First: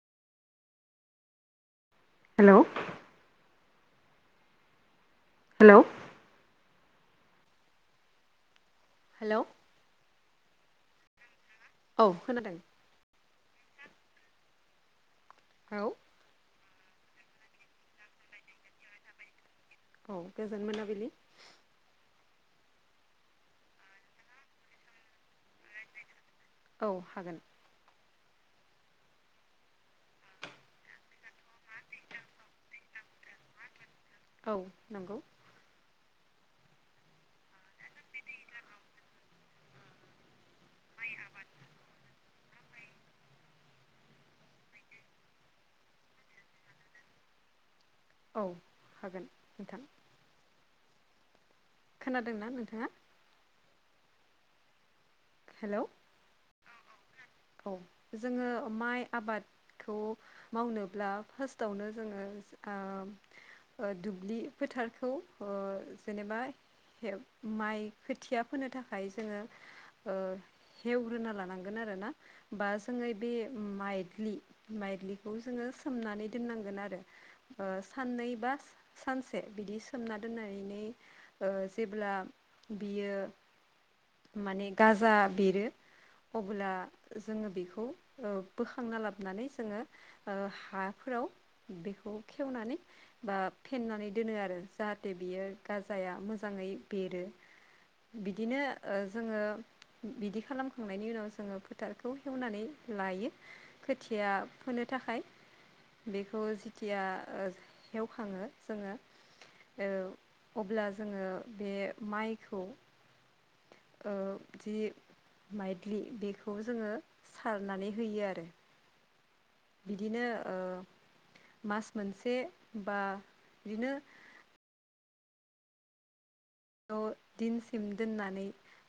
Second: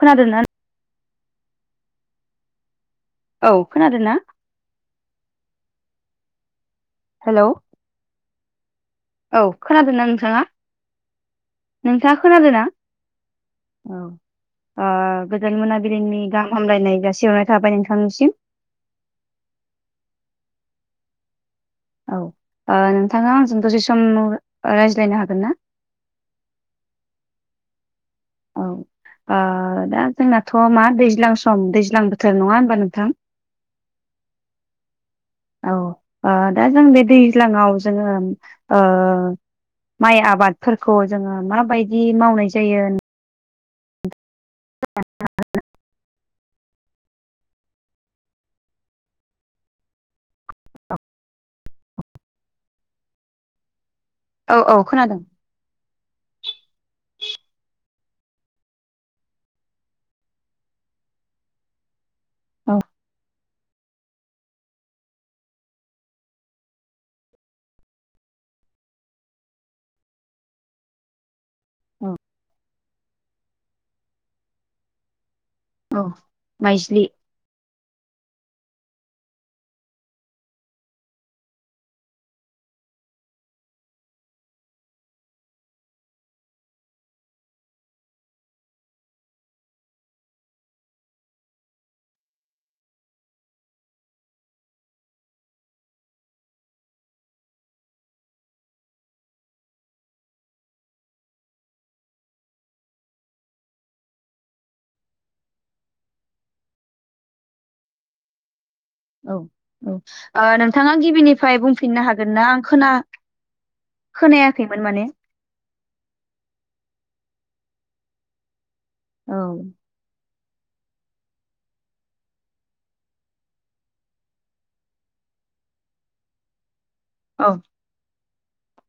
खोनादों ना हेल' औ खोनादों ना? हेल' हेल' हेलौ औ खोनादों नना नोंथाङा नोंथाङा खोनादों ना औ गोजान औ मोनाबिलिनि गाम हामलायनाय जासिहरनाय थाबाय नोंथांनिसिम। औ गोजोन मोनाबिलि औ नोंथाङा आंजों दसे सम रायज्लायनो हागोन ना औ हागोन औ दा जोंनाथ' मा दैज्लां सम दैज्लां बोथोर नङा होनोमबा नोंथां औ नंगौ औ दा जों बे दैज्लाङाव जोङो माइ आबादफोरखौ जोङो माबायदि मावनाय जायो। [unintelligible] औ हागोन नोंथां। खोनादोंना नोंथाङा? औ औ खोनादों। हेल' औ जोङो माइ आबादखौ मावनोब्ला फास्ट फुस्टावनो औ जोङो दुब्लि फोथारखौ जेनेबा माइ खोथिया फोनो थाखाय जोङो हेवग्रोना लानांगोन आरो ना बा जोङो बे माइलि माइ्लिखौ जोङो औ सोमनानै दोननांगोन आरो। माइज्लि साननै बा सानसे बिदि सोमना दोननानै जेब्ला बियो माने गाजा बिरो अब्ला जोङो बेखौ बोखांना लाबोनानै जोङो हाफोराव बेखौ खेवनानै बा फेनानै दोनो आरो जाहाथे बियो गाजाया मोजाङै बेरो बिदिनो जोङो बिदि खालामखांनायनि उनाव जोङो फोथारखौ हेवनानै लायो। खोथिया फोनो थाखाय बेखौ जेखिया हेवखाङो जोङो औ ओ औ अब्ला नोंथाङा जोङो गिबिनिफ्राय बे बुंफिननो हागोन ना माइखौ आं ओ खोना जि खोनायाखैमोन माने माइद्लि बेखौ जोङो सारनानै होयो आरो। औ। बिदिनो मास मोनसे बा बिदिनो द' औ दिनसिम दोननानै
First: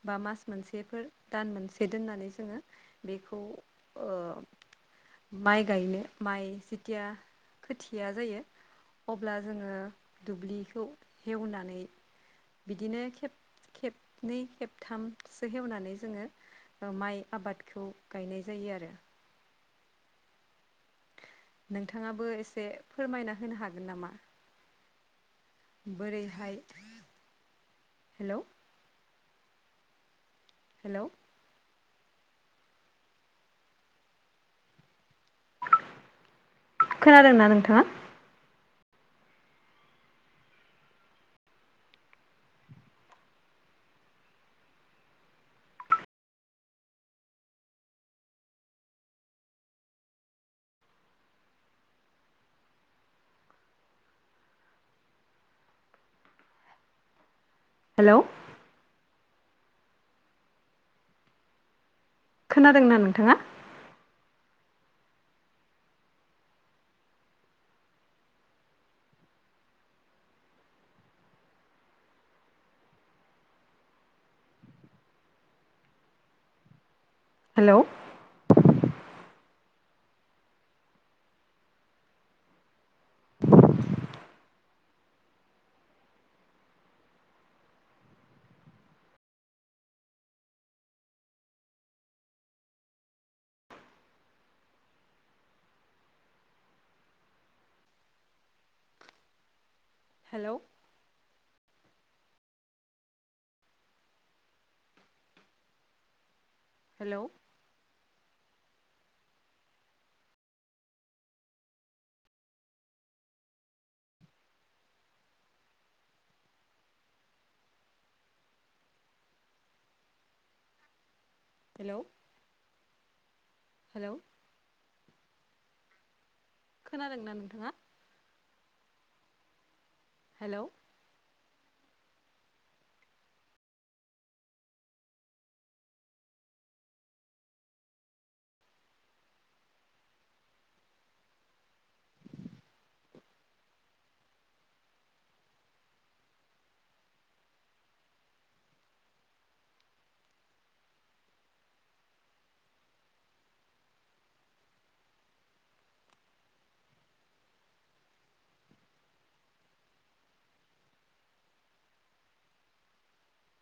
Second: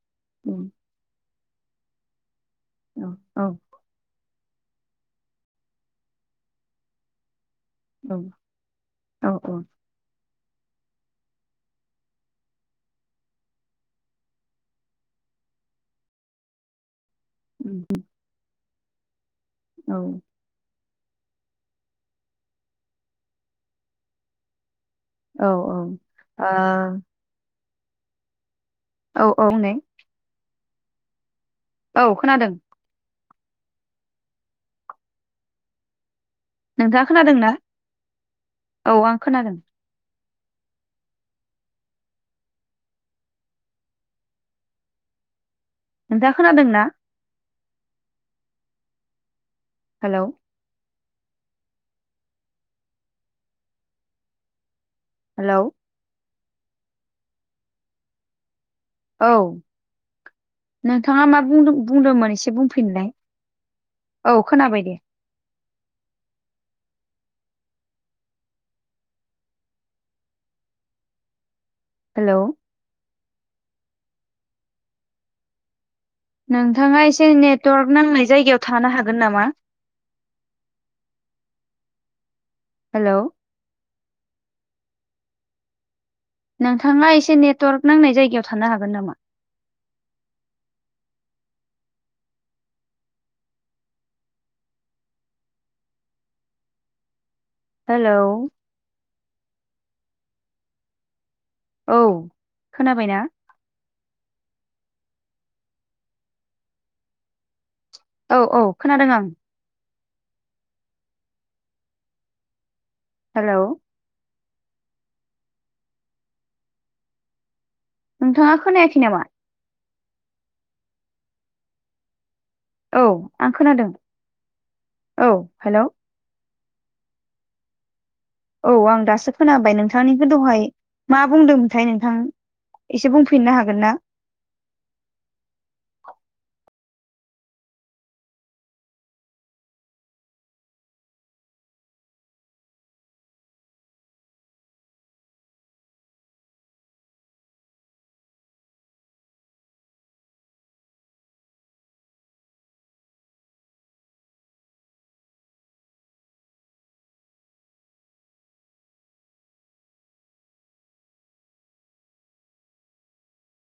बा मास उम मोनसेफोर दान मोनसे दोननानै जोङो औ बेखौ औ माइ गायनो माइ जथिया खोथिया औ जायो औ अब्ला औ जोङो दुब्लिखौ हेवनानै बिदिनो खब खेबनै खेबथामसो हवनानै जोङो माइ उम आबादखौ गायनाय जायो आरो। औ। नोंथाङाबो एसे फोरमायना होनो हागोन नामा? औ बोरैहाय हेल'? औ औ नै हेल' औ खोनादों। नोंथाङा खोनादों खोनादोंना ना नोंथाङा औ आं खोनादों। खोंथा खोनादों ना? हेल' हेलौ हेल' औ नोंथाङा मा बुंदों बुंदोंमोन एसे खोनादोंना बुंफैनोलाय नोंथाङा औ खोनाबाय दे। हेल' नोंथाङा एसे हेलौ नेटवार्क नांनाय जायगायाव थानो हागोन नामा? हेल' नोंथाङा एसे नेटवर्कनांनाय जायगायाव थानो हागोन नामा? हेल' हेल' औ खोनाबायना हेल' औ औ खोनादों आं हेल' नोंथाङा खोनायखि नामा हेल' औ आं खोनादों औ हेल'। खोनादोंना नोंथाङा? औ आं दासो खोनाबाय नोंथांनिखौ हेलौ दहाय मा बुंदोंमोनथाय नोंथां एसे बुंफिननो हागोन ना?